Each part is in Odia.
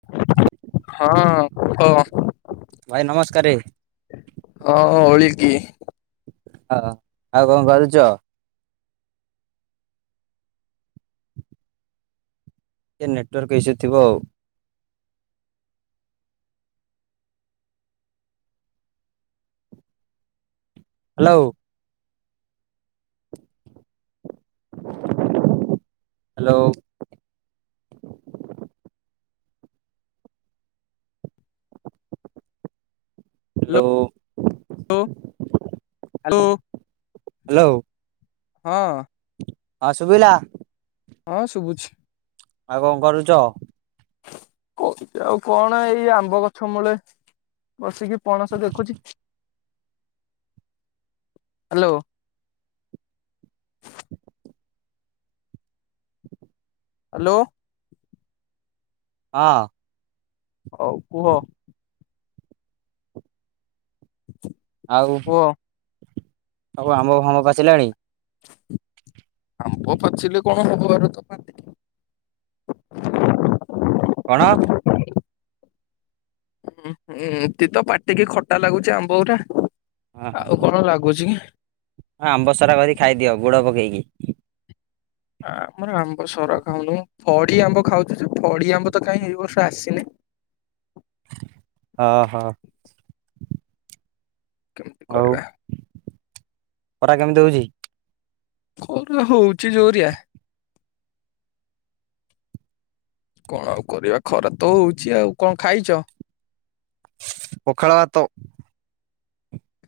ହଁ କ। ଭାଇ ନମସ୍କାରେ। ହଁ ଓଳିିକି। ହ ଆଉ କଣ କରୁଚ? ଟିକେ ନେଟୱାର୍କ ଇସୁ ଥିବ ଆଉ। Hello hello hello hello [inaudible] hello ହଁ ହଁ ଶୁଭିଲା? ହଁ ଶୁଭୁଛି। ଆଉ କଣ କରୁଚ? କରିବି ଆଉ କଣ, ଏଇ ଆମ୍ବ ଗଛ ମୂଳେ ବସିକି ପଣସ ଦେଖୁଛି। ହାଲୋ ହ୍ୟାଲୋ ହଁ ହଉ କୁହ। ଆଉ କୁହ। ସବୁ ଆମ୍ବ ଫାମ୍ବ ପାଚିଲାଣି? ଆମ୍ବ ପଚିଲେ କଣ ହବ ଆ [inaudible] କଣ? [unintelligible] ଉଁହୁଁ ଏତି ତ ପାଟିକି ଖଟା ଲାଗୁଛି ଆମ୍ବ ଗୁରା ହଁ ଆଉ କଣ ଲାଗୁଛି କି ହଁ ଆମ୍ବ ସରା କରି ଖାଇଦିଅ ଗୁଡ ପକେଇକି। ଆ ଆମର ଆମ୍ବ ସରା ଖାଉନୁ ଫଡି ଆମ୍ବ ଖାଉଛୁ ଯେ ଫଡି ଆମ୍ବ ତ କାଇଁ ଏ ବର୍ଷ ଆସିନି ଓ ହୋ [unintelligible] ଆଉ ଖରା କେମିତି ହେଉଛି? ଖରା ହଉଛିି ଜୋରିଆ କଣ ଆଉ କରିବା ଖରା ତ ହଉଛି। ଆଉ କଣ ଖାଇଛ? ପଖାଳ ଭାତ।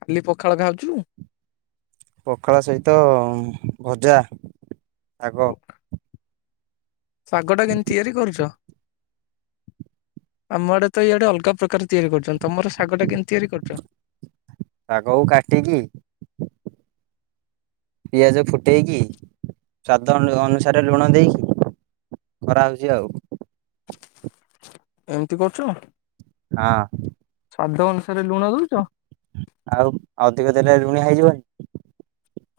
ଖାଲି ପଖାଳ ଖାଉଛୁ? ପଖାଳ ସହିତ ଭଜା ଶାଗ। ଶାଗ ଟା କେମିତି ତିଆରି କରୁଛ? ଆମ ଆଡେ ତ ଇଆଡେ ଅଲଗା ପ୍ରକାର ତିଆରି କରୁଛନ୍ତି ତମର ଶାଗ ଟା କେମିତି ତିଆରି କରୁଛ? ଶାଗକୁ କାଟିକି ପିଆଜ ଫୁଟେଇକି ସ୍ଵାଦ ଅନୁସାରେ ଲୁଣ ଦେଇକି କରା ହଉଛି ଆଉ ଏମିତି କରୁଛ ହଁ ଅଁ ସ୍ଵାଦ ଅନୁସାରେ ଲୁଣ ଦଉଛ? ଆଉ ଅଧିକ ଦେଲେ ଲୁଣିଆ ହେଇଯିବନି?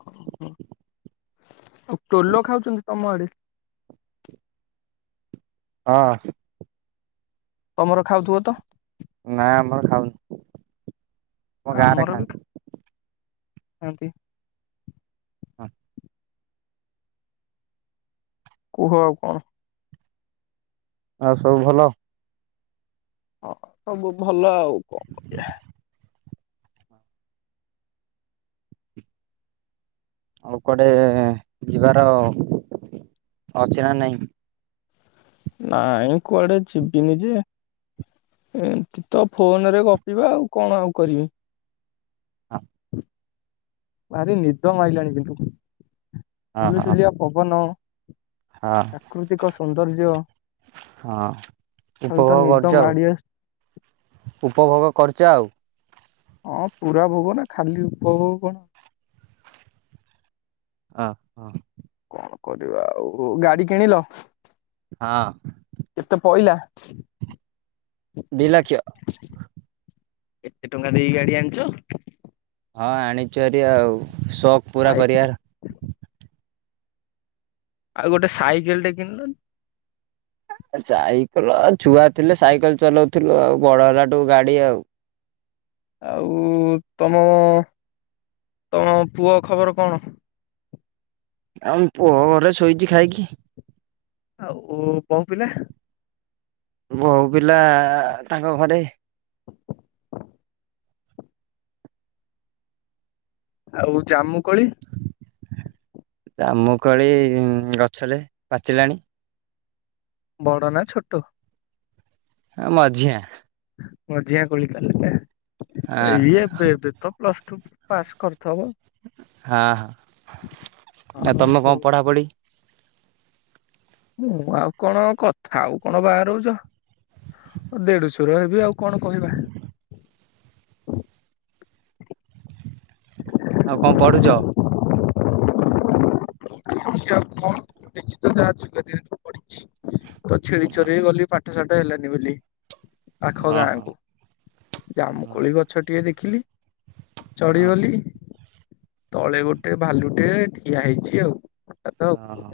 ଓହୋ। ଆଉ ଟୋଲ ଖାଉଛନ୍ତି ତମ ଆଡେ? ହଁ ତମର ଖାଉଥିବ ତ? ନାଁ ଆମର ଖାଉନୁ। ଆମ ଗାଁରେ ଆମର ବି ଖାଆନ୍ତି ଖାଆନ୍ତି। ହଁ। କୁହ ଆଉ କଣ? ଆଉ ସବୁ ଭଲ? ହଁ ସବୁ ଭଲ ଆଉ କଣ କରିବା। ଆଉ କୁଆଡେ ଯିବାର ଅଛି ନା ନାଇଁ? ନାଇଁ କୁଆଡେ ଯିବିନି ଯେ ଏମତି ତ ଫୋନ ରେ ଗପିବା ଆଉ କଣ ଆଉ କରିବି? ହଁ ଅଁ ଭାରି ନିଦ ମାଇଲାଣି କିନ୍ତୁ, ହଁ ହଁ। ସୁଲୁସୁଲିଆ ପବନ ହଁ ପ୍ରାକୃତିକ ସୌନ୍ଦର୍ଯ୍ୟ ହଁ ଖାଲି ତ ଉପଭୋଗ ନିଦ କରୁଛ ଆଉ। ମାଡି ଆସୁ ଉପଭୋଗ କରୁଛ ଆଉ। ହଁ ପୁରା ଭୋଗ ନା ଖାଲି ଉପଭୋଗ କଣ? ଓହୋ। କଣ କରିବା ଆଉ, ଗାଡି କିଣିଲ? ହଁ। କେତେ ପଇଲା? ଦି ଲକ୍ଷ। ଏତେ ଟଙ୍କା ଦେଇକି ଗାଡି ଆଣିଛ? ହଁ ଆଣିଛୁହାରି ଆଉ ଶୋକ୍ ପୁରା ଆଇ କରିବାର। ଆଉ ଗୋଟେ ସାଇକେଲ୍ ଟେ କିଣିଲୁନି? ସାଇକେଲ ଛୁଆ ଥିଲେ ସାଇକେଲ୍ ଚଲାଉଥିଲୁ ଆଉ। ବଡ ହେଲାଠୁ ଗାଡି ଆଉ। ଆଉ ତମ ତମ ପୁଅ ଖବର କଣ? ଆମ ପୁଅ ଘରେ ଶୋଇଛି ଖାଇକି। ଆଉ ବୋହୁ ପିଲା? ବୋଉ ପିଲା ତାଙ୍କ ଘରେ। ଆଉ ଜାମୁକୋଳି? ଆ ଜାମୁକୋଳି ଗଛରେ ପାଚିଲାଣି। ବଡ଼ ନା ଛୋଟ? ଆଁ ମଝିଆ। ମଝିଆ କୋଳି ତାହାଲେ ନା, ହଁ ଇଏ ଏବେ ଏବେ ତ ପ୍ଲସ ଟୁ। ପାସ୍ କରିଥବ? ହାଁ। ଓ ଆଉ ତମେ ହଉ କଣ ପଢାପଢି? ମୁଁ ଆଉ କଣ, କଥା ଆଉ କଣ ବାହାରଉଛ? ଦେଢୁଶୁର ହେବି ଆଉ କଣ କହିବା? [inaudible] ଆଉ କଣ ପଢୁଛ? ଛି ଆଉ କଣ ଯାହା [unintelligible] ପଢିଛି ତ ଛେଳି ହଁ ଚରେଇ ଗଲି ପାଠ ସାଠ ହେଲାନି ବୋଲି। ପାଖ ହଁ ଗାଁ ହଁ କୁ, ଜାମୁକୋଳି ଗଛ ଟିଏ ଦେଖିଲି ହଁ ଚଢିଗଲି ତଳେ ଗୋଟେ ଭାଲୁଟେ ଠିଆ ହେଇଛି। କି ଆଉ। ଆଉ ହଁ ହଁ।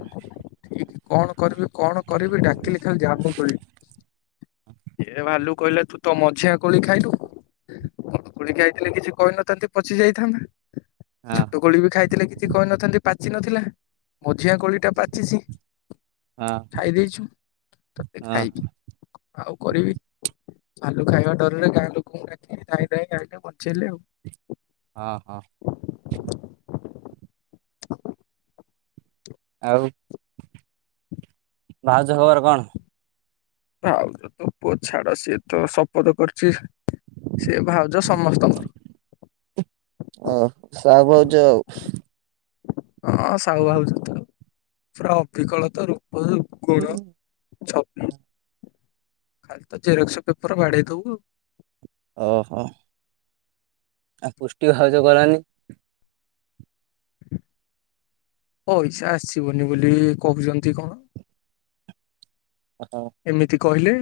କଣ କରିବି, କଣ କରିବି, ଡାକିଲି ଖାଲି ଜାମୁକୋଳି ଏ ଭାଲୁ କହିଲା ତୁ ତ ମଝିଆ କୋଳି ଖାଇଲୁ ବଡ କୋଳିଖାଇଥିଲେ କିଛି କହିନଥାନ୍ତି ପଚି ଯାଇଥାନ୍ତା। ହଁ। କୋଳିବି ଖାଇଥିଲେ କିଛି କହିନଥାନ୍ତି ପାଚି ନଥିଲା ମଝିଆ କୋଳିଟା ପାଚିଛି ହଁ ଖାଇଦେଇଛୁ ତତେ ଖାଇବି ହଁ ଆଉ କରିବି ଭାଲୁ ଖାଇବା ଡରରେ ଗାଁ ଲୋକଙ୍କୁ ଡାକିଲି ଧାଇଁ ଧାଇଁ ଧାଇଁ ବଞ୍ଚେଇଲେ ଆଉ। ହଁ ହଁ। [inaudible] ଆଉ ଭାଉଜ ଖବର କଣ? ଭାଉଛ ତୋ ପୁଅ ଛାଡ଼ ସିଏତ ଶପଥ କରଛି ସିଏ ଭାଉଜ ସମସ୍ତଙ୍କର। ଓ ସାହୁ ଭାଉଜ ଆଉ। ହଁ ସାହୁ ଭାଉଜତ ସିଏ ଅବିକଳତ ରୂପ ଗୁଣ ଛବି ଖାଲିତ ଜେରକ୍ସ ପେପର୍ ବାଡ଼େଇ ଦବୁ। ଓହୋ। ଆଉ ପୁଷ୍ଟି ଭାଉଜ ଗଲାନି। ପଇସା ଆସିିବନି ବୋଲି କହୁଚନ୍ତି କଣ। ମାଲୋ। ଏମିତି କହିଲେ।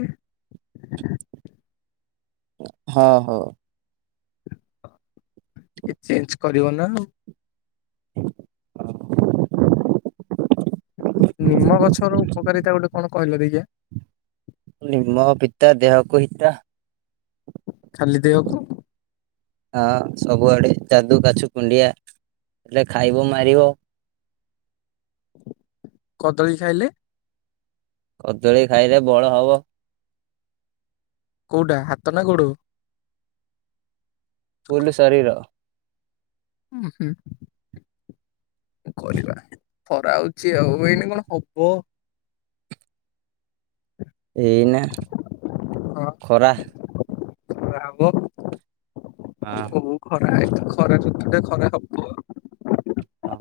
ହଁ ହଁ। ଏଚେଞ୍ଜ କରିବନା ଆଉ। [unintelligible] ନିମ ଗଛର ଉପକାରିତା ଗୋଟେ କଣ କହିଲ ଦେଖିଆ? ନିମ ପିତା ଦେହକୁ ହିତା। ଖାଲି ଦେହକୁ? ହଁ ସବୁଆଡ଼େ ଯାଦୁ କାଛୁ କୁଣ୍ଡିଆ ହେଲେ ଖାଇବ ମାରିବ। କଦଳୀ ଖାଇଲେ? କଦଳୀ ଖାଇଲେ ବଳ ହବ। କୋଉଟା ହାତ ନା ଗୋଡ଼? ଫୁଲ୍ ଶରୀର। ଉଁ ହୁଁ। କରିବା ଖରା ହଉଚି ଆଉ ଏଇନା କଣ ହବ। ଏଇନା ହଁ ଖରା ଖରା ହବ ହଁ। ହୋଉ ଖରା ଏ ଖରା ଋତୁଟା ଖରା ହବ। ହଁ।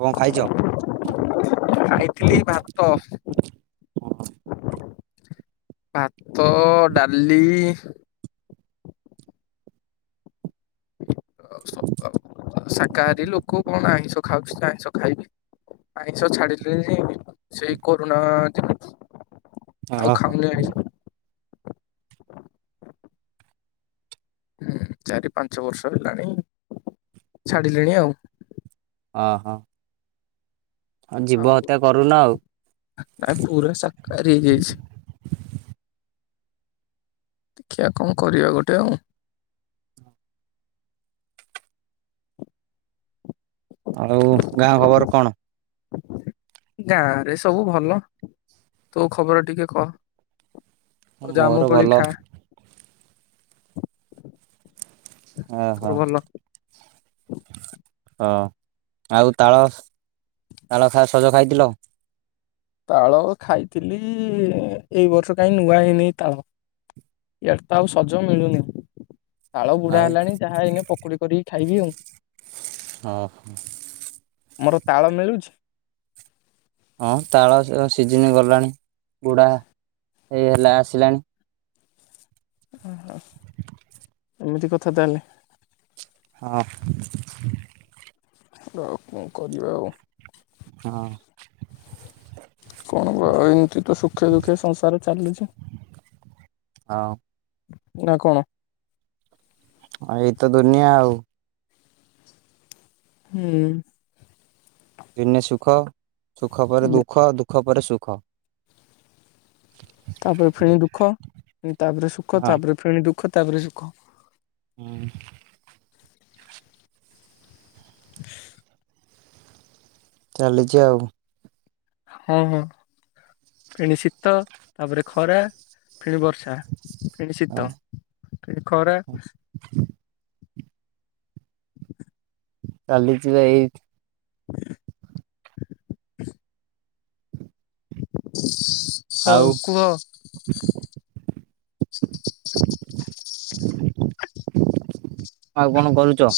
ଆଉ କଣ ଖାଇଚ? ଖାଇଥିଲି ଭାତ ଭାତ ଡ଼ାଲି ଆଉ ଶକ ଶାକାହାରି ଲୋକ କଣ ଆଇଁଷ ଖାଉଛିନା ଆଇଁଷ ଖାଇବି। ଆଇଁଷ ଛାଡ଼ିଲିଣି ସେଇ କରୋନା ଦିନଠୁ। ଆଉ ଓହୋ ଖାଉନି ଆଇଁଷ। ହୁଁ ଚାରି ପାଞ୍ଚ ବର୍ଷ ହେଲାଣି ଛାଡ଼ିଲିଣି ଆଉ। ଅଁ ହଁ। ଅଁ ଜୀବ ହତ୍ୟା କରୁନ ଆଉ। ଆ ପୁରା ସାକାହାରି ହେଇଯାଇଛି। ଦେଖିଆ କଣ କରିବା ଗୋଟେ ଆଉ। ଆଉ ଗାଁ ଖବର କଣ? ଗାଁରେ ସବୁ ଭଲ ତୋ ଖବର ଟିକେ କହ? ହଉ ଜାମୁ ମୋର କୋଳି ଭଲ ଖା ତୋର ଓହୋ। ଭଲ ହଁ ଆଉ ତାଳ ତାଳ ସ ସଜ ଖାଇଥିଲ? ତାଳ ଖାଇଥିଲି ଏଇ ବର୍ଷ କାହିଁ ନୂଆ ହେଇନି ତାଳ। ଇଆଡ ତ ଆଉ ସଜ ମିଳୁନି ତାଳ ବୁଢା ଆଉ ହେଲାଣି ଯାହା ଏଇନେ ପକୋଡି କରିକି ଖାଇବି ଆଉ। ହଁ ମୋର ତାଳ ମିଲୁଚି? ହଁ ତାଳ ସିଜିନ ଗଲାଣି ବୁଡ଼ା ଏଇ ହେଲା ଆସିଲାଣି। ଓହୋ ଏମିତି କଥା ତାହେଲେ। ହଁ ଉ କଣ କରିବା ଆଉ? ହଁ କଣ କ ଆ ଏମତି ତ ସୁଖେ ଦୁଃଖେ ସଂସାର ଚାଲୁଛି। ହଁ ନା କଣ? ହଁ ଏଇତ ଦୁନିଆ ଆଉ। ହୁଁ ଦିନେ ସୁଖ ସୁଖ ପରେ ଦୁଃଖ ଦୁଃଖ ପରେ ସୁଖ। [inaudible] ତାପରେ ଫେଣି ଦୁଃଖ ତାପରେ ସୁଖ ହଁ ତାପରେ ଫେଣି ଦୁଃଖ ତାପରେ ସୁଖ ହୁଁ [inaudible] ଚାଲିଛି ଆଉ ହଁ ହଁ ପେଣି ଶୀତ ତାପରେ ଖରା ଫେଣି ବର୍ଷା। ଫେଣି ଶୀତ ଫେଣି ଖରା ହ [inaudible] ଚାଲିଛି ତ ଏଇ [inaudible] ହଁ ଆଉ କୁହ ଆଉ କଣ କରୁଛ?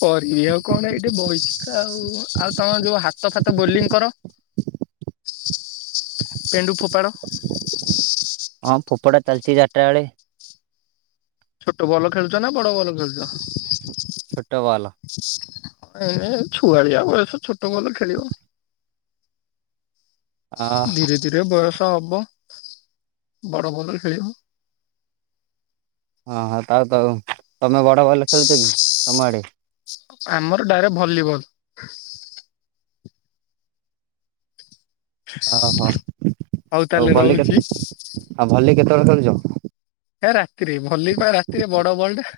କରିବି ଆଉ କଣ ଏଇଟି ବଇଚି ଆଉ ଆଉ ତମ ଯୋଉ ହାତ ଫାତ ବୋଲିଂ କର? ପେଣ୍ଡୁ ଫୋପାଡ଼। ହଁ ଫୋପଦା ଚାଲିଚି ଚାରଟା ବେଳେ। ଛୋଟ ବଲ ଖେଳୁଚ ନା ବଡ ବଲ ଖେଳୁଚ। ଛୋଟ ବଲ ଏ ଛୁଆଳିଆ ବୟସ ଛୋଟ ବଲ ଖେଳିବ। ଅ ଧୀରେ ଧୀରେ ବୟସ ହବ ବଡ ବଲ ଖେଳିବ। ହଁ ହଁ ଥାଉ ଥାଉ ତମେ ବଡ ବଲ ଖେଳୁଛ କି ତମ ଆଡେ? ଆମର ଡାଏରେ ଭଲିବଲ। ଓହୋ ହଉ ଆଉ ତାହେଲେ ଭଲି କେତେ ରହୁଛି ଆଉ ଭଲି କେତେବେଳେ ଖେଳୁଚ? ହେ ରାତିରେ ଭଲିପା ରାତିରେ ବଡ ବଲଟା।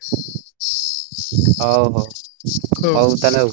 ହଉ ହଉ ହଉ ତାହେଲେ ଆଉ।